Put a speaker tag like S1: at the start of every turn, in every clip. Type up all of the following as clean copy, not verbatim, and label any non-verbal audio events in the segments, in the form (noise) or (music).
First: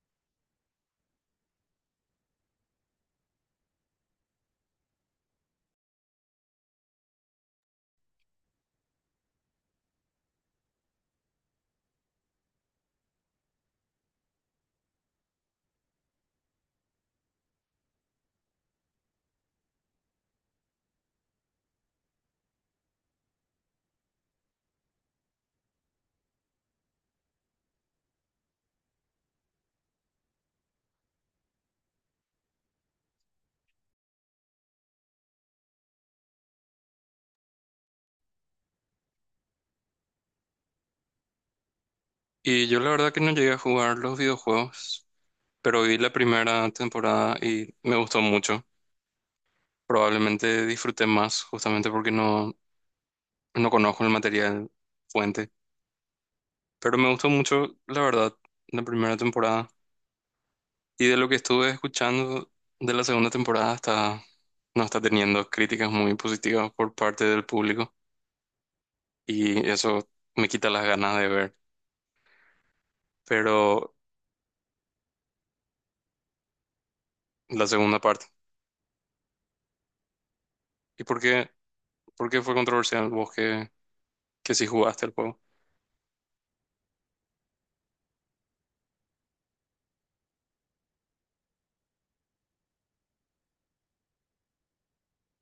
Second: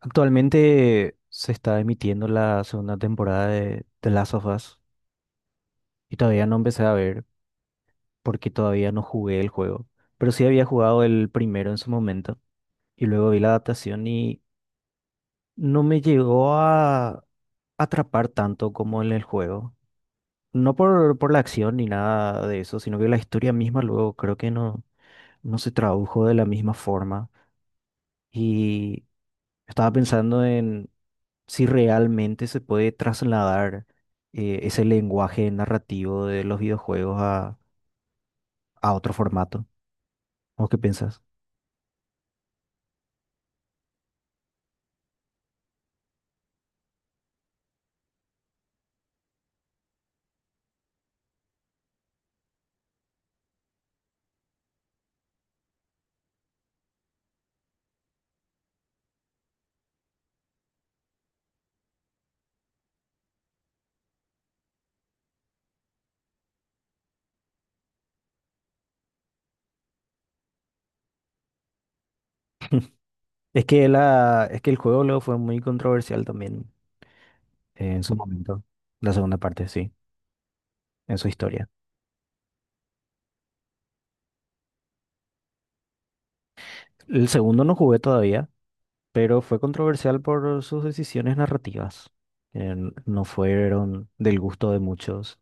S1: Actualmente se está emitiendo la segunda temporada de The Last of Us y todavía no empecé a ver porque todavía no jugué el juego. Pero sí había jugado el primero en su momento y luego vi la adaptación y no me llegó a atrapar tanto como en el juego. No por la acción ni nada de eso, sino que la historia misma luego creo que no, no se tradujo de la misma forma. Y estaba pensando si realmente se puede trasladar ese lenguaje narrativo de los videojuegos a otro formato. ¿O qué piensas?
S2: Y yo la verdad que no llegué a jugar los videojuegos, pero vi la primera temporada y me gustó mucho. Probablemente disfruté más justamente porque no conozco el material fuente, pero me gustó mucho, la verdad, la primera temporada. Y de lo que estuve escuchando de la segunda temporada no está teniendo críticas muy positivas por parte del público y eso me quita las ganas de ver, pero
S1: Es que el juego luego fue muy controversial también
S2: la segunda
S1: en su
S2: parte.
S1: momento. La segunda parte, sí,
S2: ¿Y
S1: en
S2: por
S1: su
S2: qué,
S1: historia.
S2: por qué fue controversial vos que sí jugaste el juego?
S1: El segundo no jugué todavía, pero fue controversial por sus decisiones narrativas, no fueron del gusto de muchos.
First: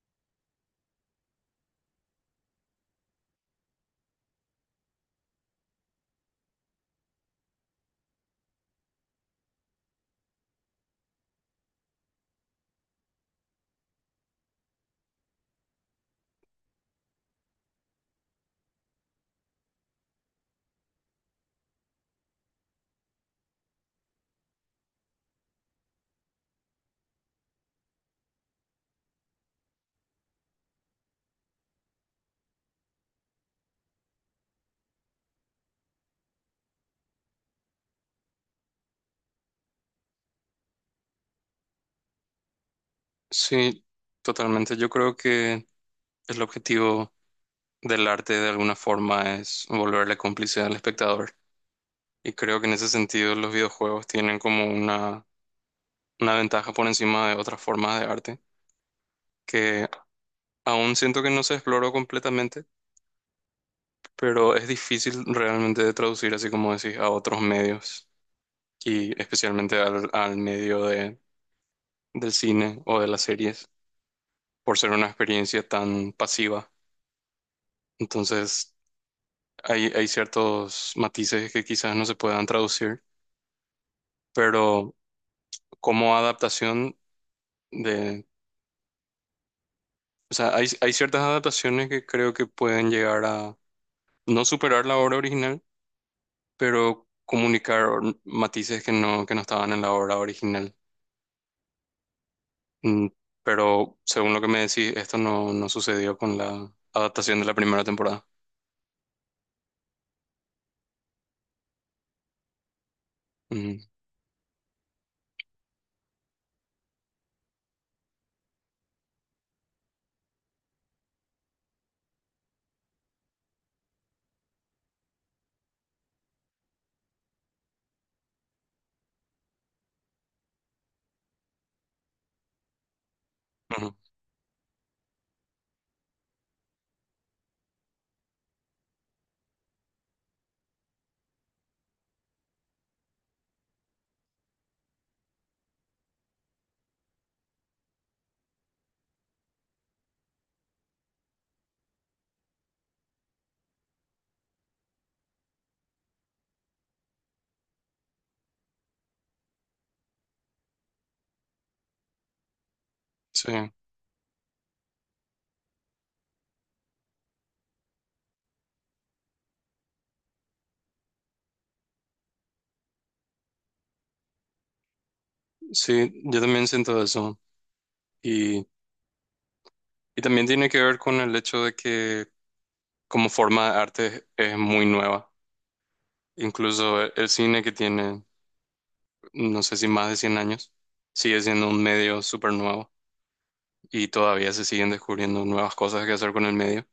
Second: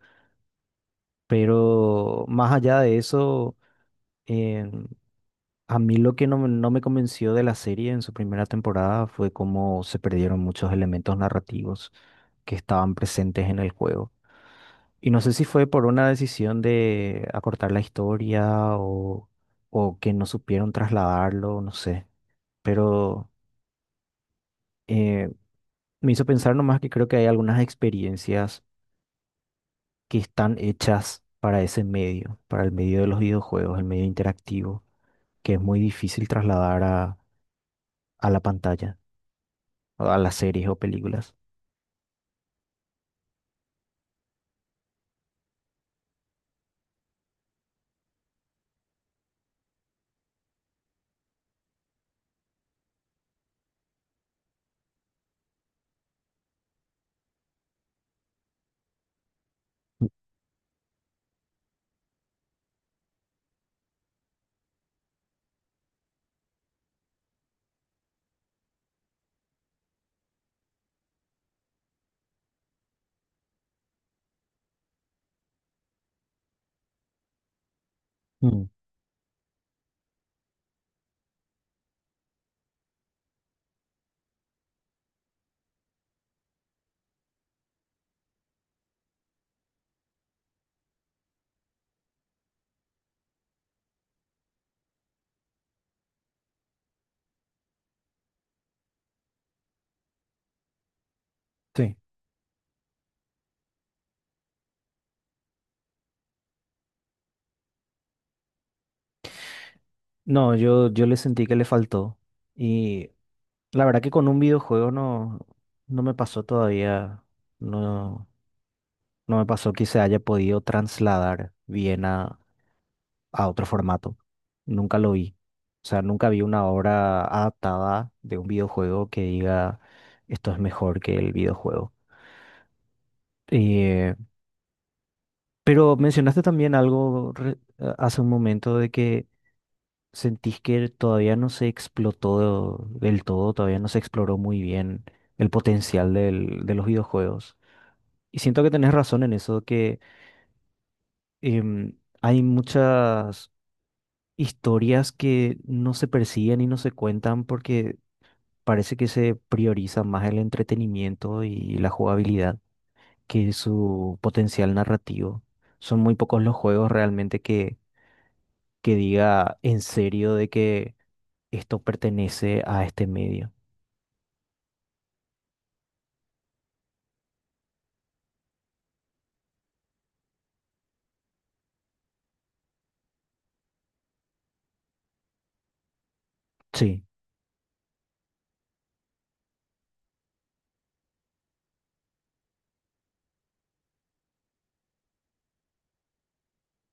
S1: Pero más allá de eso, a mí lo que no, no me convenció de la serie en su primera temporada fue cómo se perdieron muchos elementos narrativos que estaban presentes en el juego. Y no sé si fue por una decisión de acortar la historia o que no supieron trasladarlo, no sé. Pero eh, me hizo pensar nomás que creo que hay algunas experiencias que están hechas para ese medio, para el medio de los videojuegos, el medio interactivo, que es muy difícil trasladar a la pantalla, a las series o películas.
S2: Sí, totalmente. Yo creo que el objetivo del arte de alguna forma es volverle cómplice al espectador. Y creo que en ese sentido los videojuegos tienen como una ventaja por encima de otras formas de arte que aún siento que no se exploró completamente, pero es difícil realmente de traducir, así como decís, a otros medios y especialmente al medio del cine o de las series por ser una experiencia tan pasiva.
S1: Mm,
S2: Entonces... Hay ciertos matices que quizás no se puedan traducir, pero como adaptación de... O sea, hay ciertas adaptaciones que creo que pueden llegar a no superar la obra original, pero comunicar matices que no estaban en la obra original.
S1: sí.
S2: Mm, pero según lo que me decís, esto no, no sucedió con la adaptación de la primera temporada.
S1: No, yo le sentí que le faltó. Y
S2: Mm,
S1: la verdad que con un videojuego no, no me pasó todavía. No, no me pasó que se haya podido trasladar bien a otro formato. Nunca lo vi. O sea, nunca vi una obra adaptada de un videojuego que diga esto es mejor que el videojuego.
S2: ujú.
S1: Eh, pero mencionaste también algo hace un momento de que, ¿sentís que todavía no se explotó del todo, todavía no se exploró muy bien el potencial de los videojuegos? Y siento que tenés razón en eso, que hay muchas historias que no se persiguen y no se cuentan porque parece que se prioriza más el entretenimiento y la jugabilidad
S2: Sí,
S1: que su potencial narrativo. Son muy pocos los juegos realmente que diga en serio de que esto pertenece a este medio.
S2: sí, yo también siento eso. Y, y también tiene que ver con el hecho de que como forma de arte es muy nueva. Incluso
S1: Sí.
S2: el cine que tiene, no sé si más de 100 años, sigue siendo un medio súper nuevo y todavía se siguen descubriendo nuevas cosas que hacer con el medio.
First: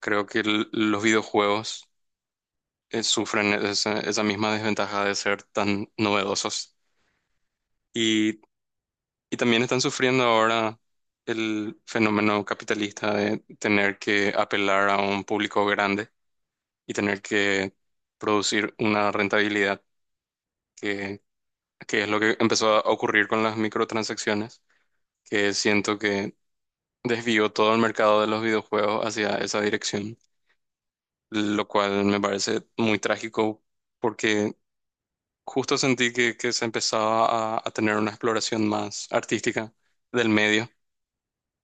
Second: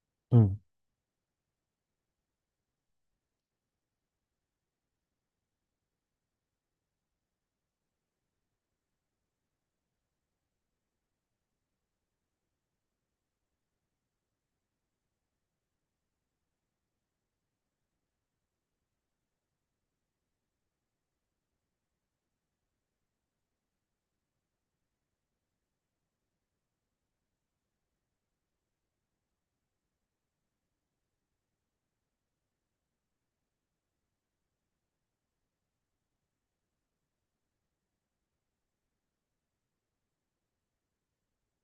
S2: Creo que
S1: Mm,
S2: el- los videojuegos sufren esa, esa misma desventaja de ser tan novedosos y, y también están sufriendo ahora el fenómeno capitalista de tener que apelar a un público grande y tener que producir una rentabilidad, que es lo que empezó a ocurrir con las microtransacciones, que siento que desvió todo el mercado de los videojuegos hacia esa dirección, lo cual me parece muy trágico porque justo sentí que se empezaba a tener una exploración más artística del medio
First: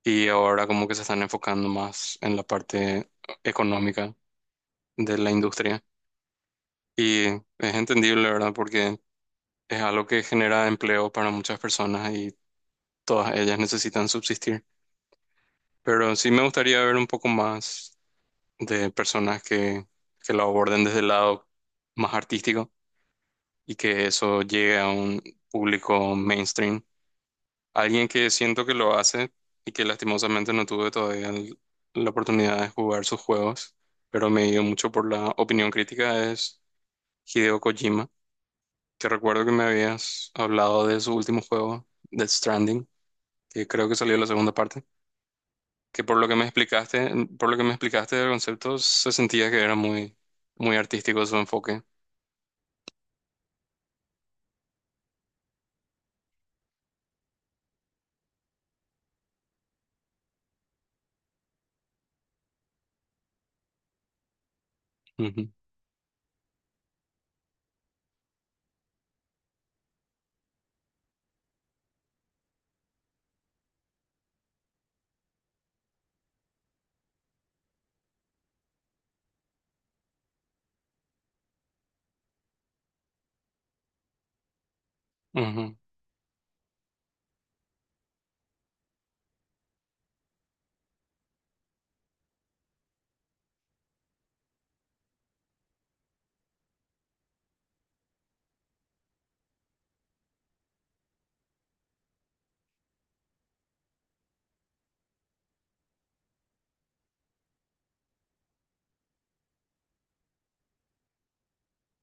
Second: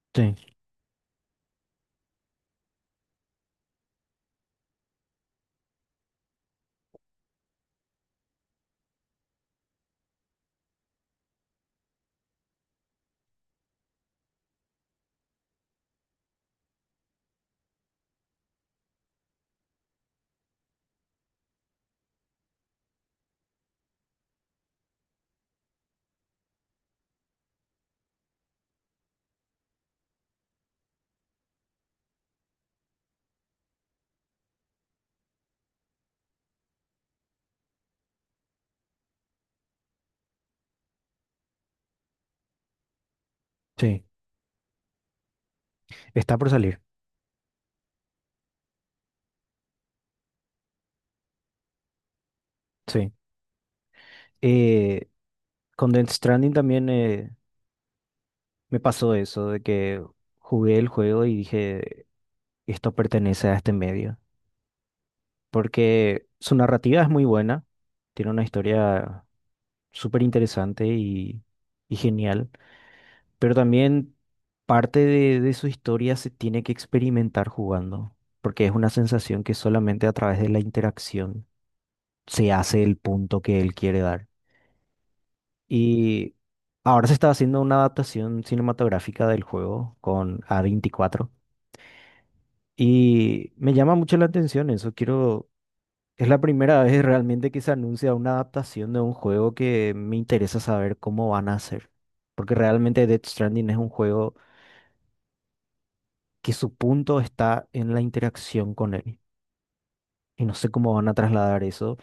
S2: y
S1: sí,
S2: ahora como que se están enfocando más en la parte económica de la industria. Y es entendible, ¿verdad? Porque es algo que genera empleo para muchas personas y todas ellas necesitan subsistir. Pero sí me gustaría ver un poco más de personas que lo aborden desde el lado más artístico y que eso llegue a un público mainstream. Alguien que siento que lo hace y que lastimosamente no tuve todavía el- la oportunidad de jugar sus juegos, pero me dio mucho por la opinión crítica es Hideo Kojima, que recuerdo que me habías hablado de su último juego, Death Stranding, que creo que
S1: sí.
S2: salió la segunda parte. Que por lo que
S1: Está
S2: me
S1: por salir,
S2: explicaste, Por lo que me explicaste del concepto, se sentía que era muy artístico su enfoque.
S1: sí. Eh, con Death Stranding también me pasó eso, de que jugué el juego y dije, esto pertenece a este medio.
S2: Ujú,
S1: Porque su narrativa es muy buena, tiene una historia súper interesante y genial, pero también parte de su historia se tiene que experimentar jugando, porque es una sensación que solamente a través de la interacción se hace el punto que él quiere dar.
S2: ujú.
S1: Y ahora se está haciendo una adaptación cinematográfica del juego con A24. Y me llama mucho la atención eso. Quiero. Es la primera vez realmente que se anuncia una adaptación de un juego que me interesa saber cómo van a hacer. Porque realmente Death Stranding es un juego que su punto está en la interacción con él. Y no sé cómo van a trasladar eso.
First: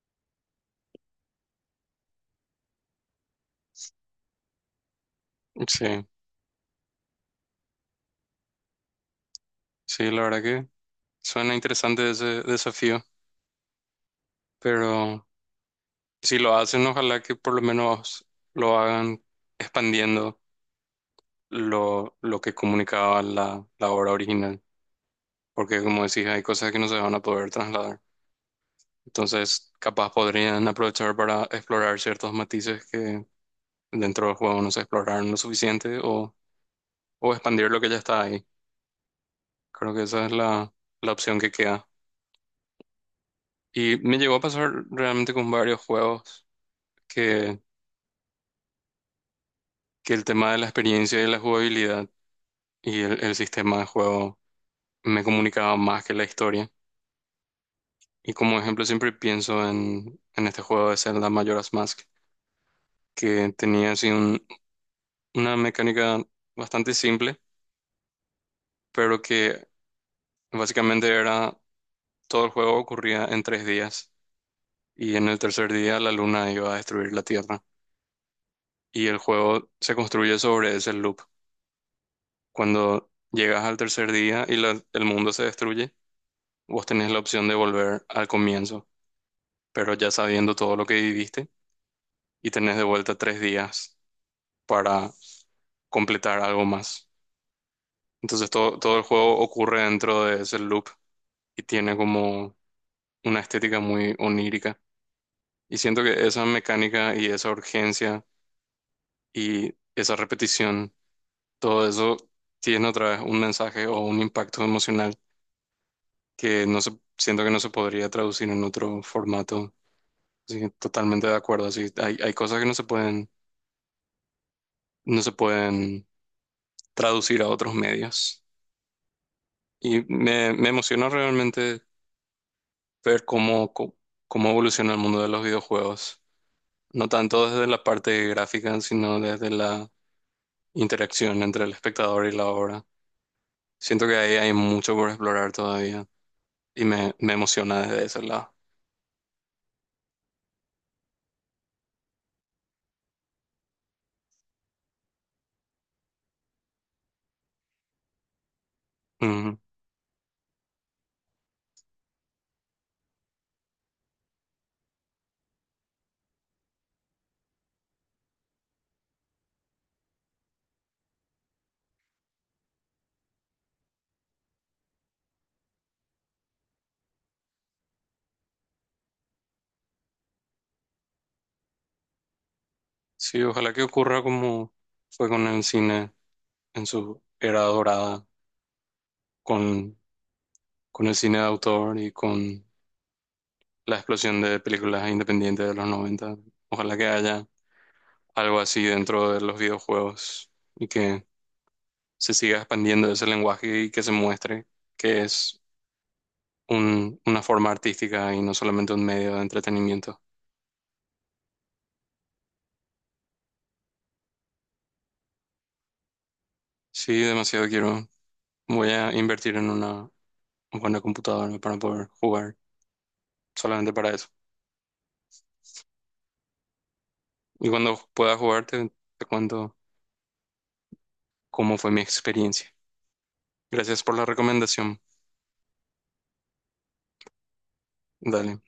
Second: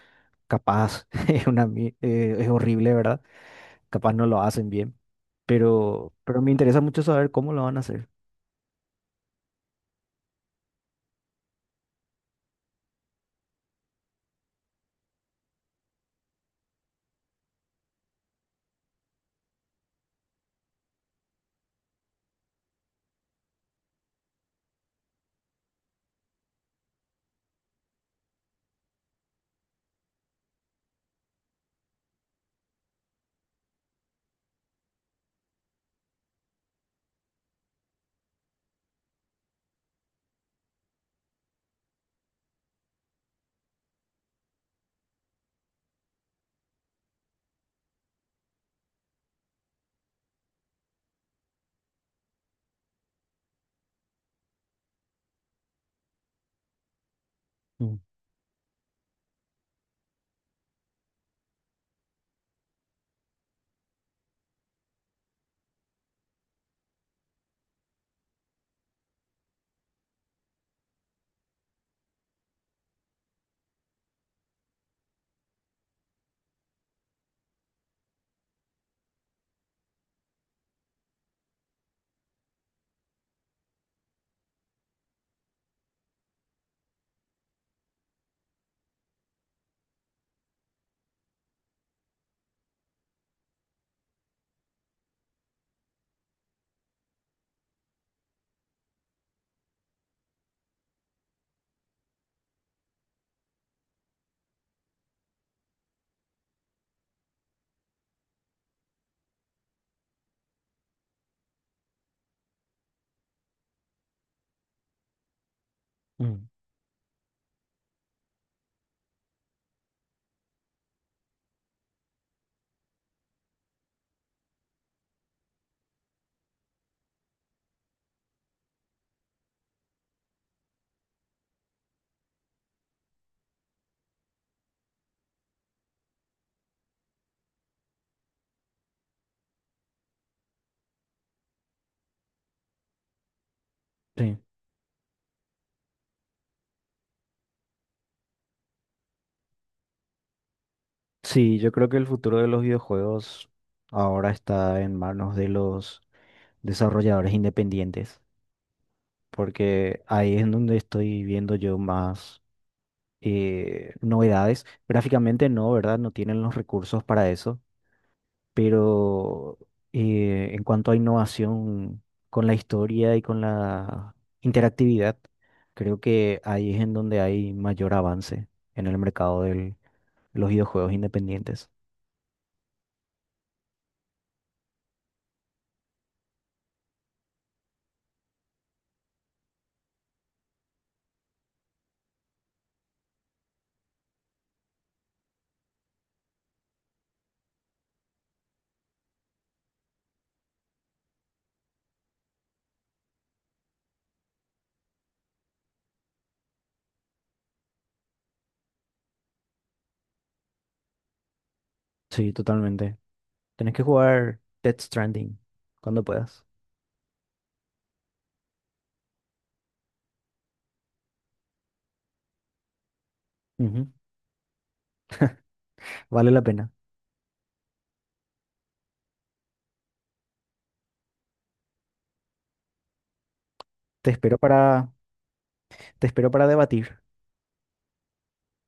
S1: Capaz (laughs) es horrible, ¿verdad? Capaz no lo hacen bien.
S2: Sí,
S1: Pero me interesa mucho saber cómo lo van a hacer.
S2: sí, la verdad que suena interesante ese desafío, pero si lo hacen, ojalá que por lo menos lo hagan expandiendo lo que comunicaba la obra original, porque como decís, hay cosas que no se van a poder trasladar. Entonces, capaz podrían aprovechar para explorar ciertos matices que dentro del juego no se exploraron lo suficiente o expandir lo que ya está ahí. Creo que esa es la opción que queda. Y me llegó a pasar realmente con varios juegos que, que el tema de la experiencia y la jugabilidad y el sistema de juego me comunicaba más que la historia. Y como ejemplo siempre pienso en este juego de Zelda Majora's Mask, que tenía así un- una mecánica bastante simple, pero que básicamente era todo el juego ocurría en 3 días y en el tercer día la luna iba a destruir la Tierra. Y el juego se construye sobre ese loop. Cuando llegas al tercer día y la- el mundo se destruye, vos tenés la opción de volver al comienzo, pero ya sabiendo todo lo que viviste y tenés de vuelta 3 días para completar algo más. Entonces todo el juego ocurre dentro de ese loop y tiene como una estética muy onírica. Y siento que esa mecánica y esa urgencia y esa repetición, todo eso tiene otra vez un mensaje o un impacto emocional
S1: Mm,
S2: que no se, siento que no se podría traducir en otro formato. Así que totalmente de acuerdo. Así, hay cosas que no se pueden traducir a otros medios. Y me emociona realmente ver cómo, co- cómo evoluciona el mundo de los videojuegos. No tanto desde la parte gráfica, sino desde la interacción entre el espectador y la obra. Siento que ahí
S1: sí.
S2: hay mucho por explorar todavía y me emociona desde ese lado.
S1: Sí, yo creo que el futuro de los videojuegos ahora está en manos de los desarrolladores independientes,
S2: Ujú.
S1: porque ahí es en donde estoy viendo yo más novedades. Gráficamente no, ¿verdad? No tienen los recursos para eso, pero en cuanto a innovación con la historia y con la interactividad, creo que ahí es en donde hay mayor avance en el mercado de los videojuegos independientes.
S2: Sí, ojalá que ocurra como fue con el cine en su era dorada con, con el cine de autor y con la explosión de películas independientes de los noventa. Ojalá que haya algo así dentro de los videojuegos y que se siga expandiendo ese lenguaje y que se muestre que es un- una forma artística y no solamente un medio de entretenimiento.
S1: Sí, totalmente. Tenés que jugar Death Stranding cuando puedas.
S2: Sí, demasiado quiero. Voy a invertir en una buena computadora para poder jugar
S1: Ujú,
S2: solamente para eso.
S1: vale la pena.
S2: Y cuando pueda jugar te cuento cómo fue mi experiencia. Gracias
S1: Te
S2: por la
S1: espero para,
S2: recomendación.
S1: te espero para debatir.
S2: Dale.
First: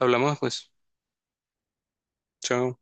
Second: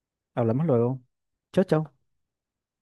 S2: Hablamos
S1: Hablamos
S2: después.
S1: luego. Chao, chao.
S2: Chao.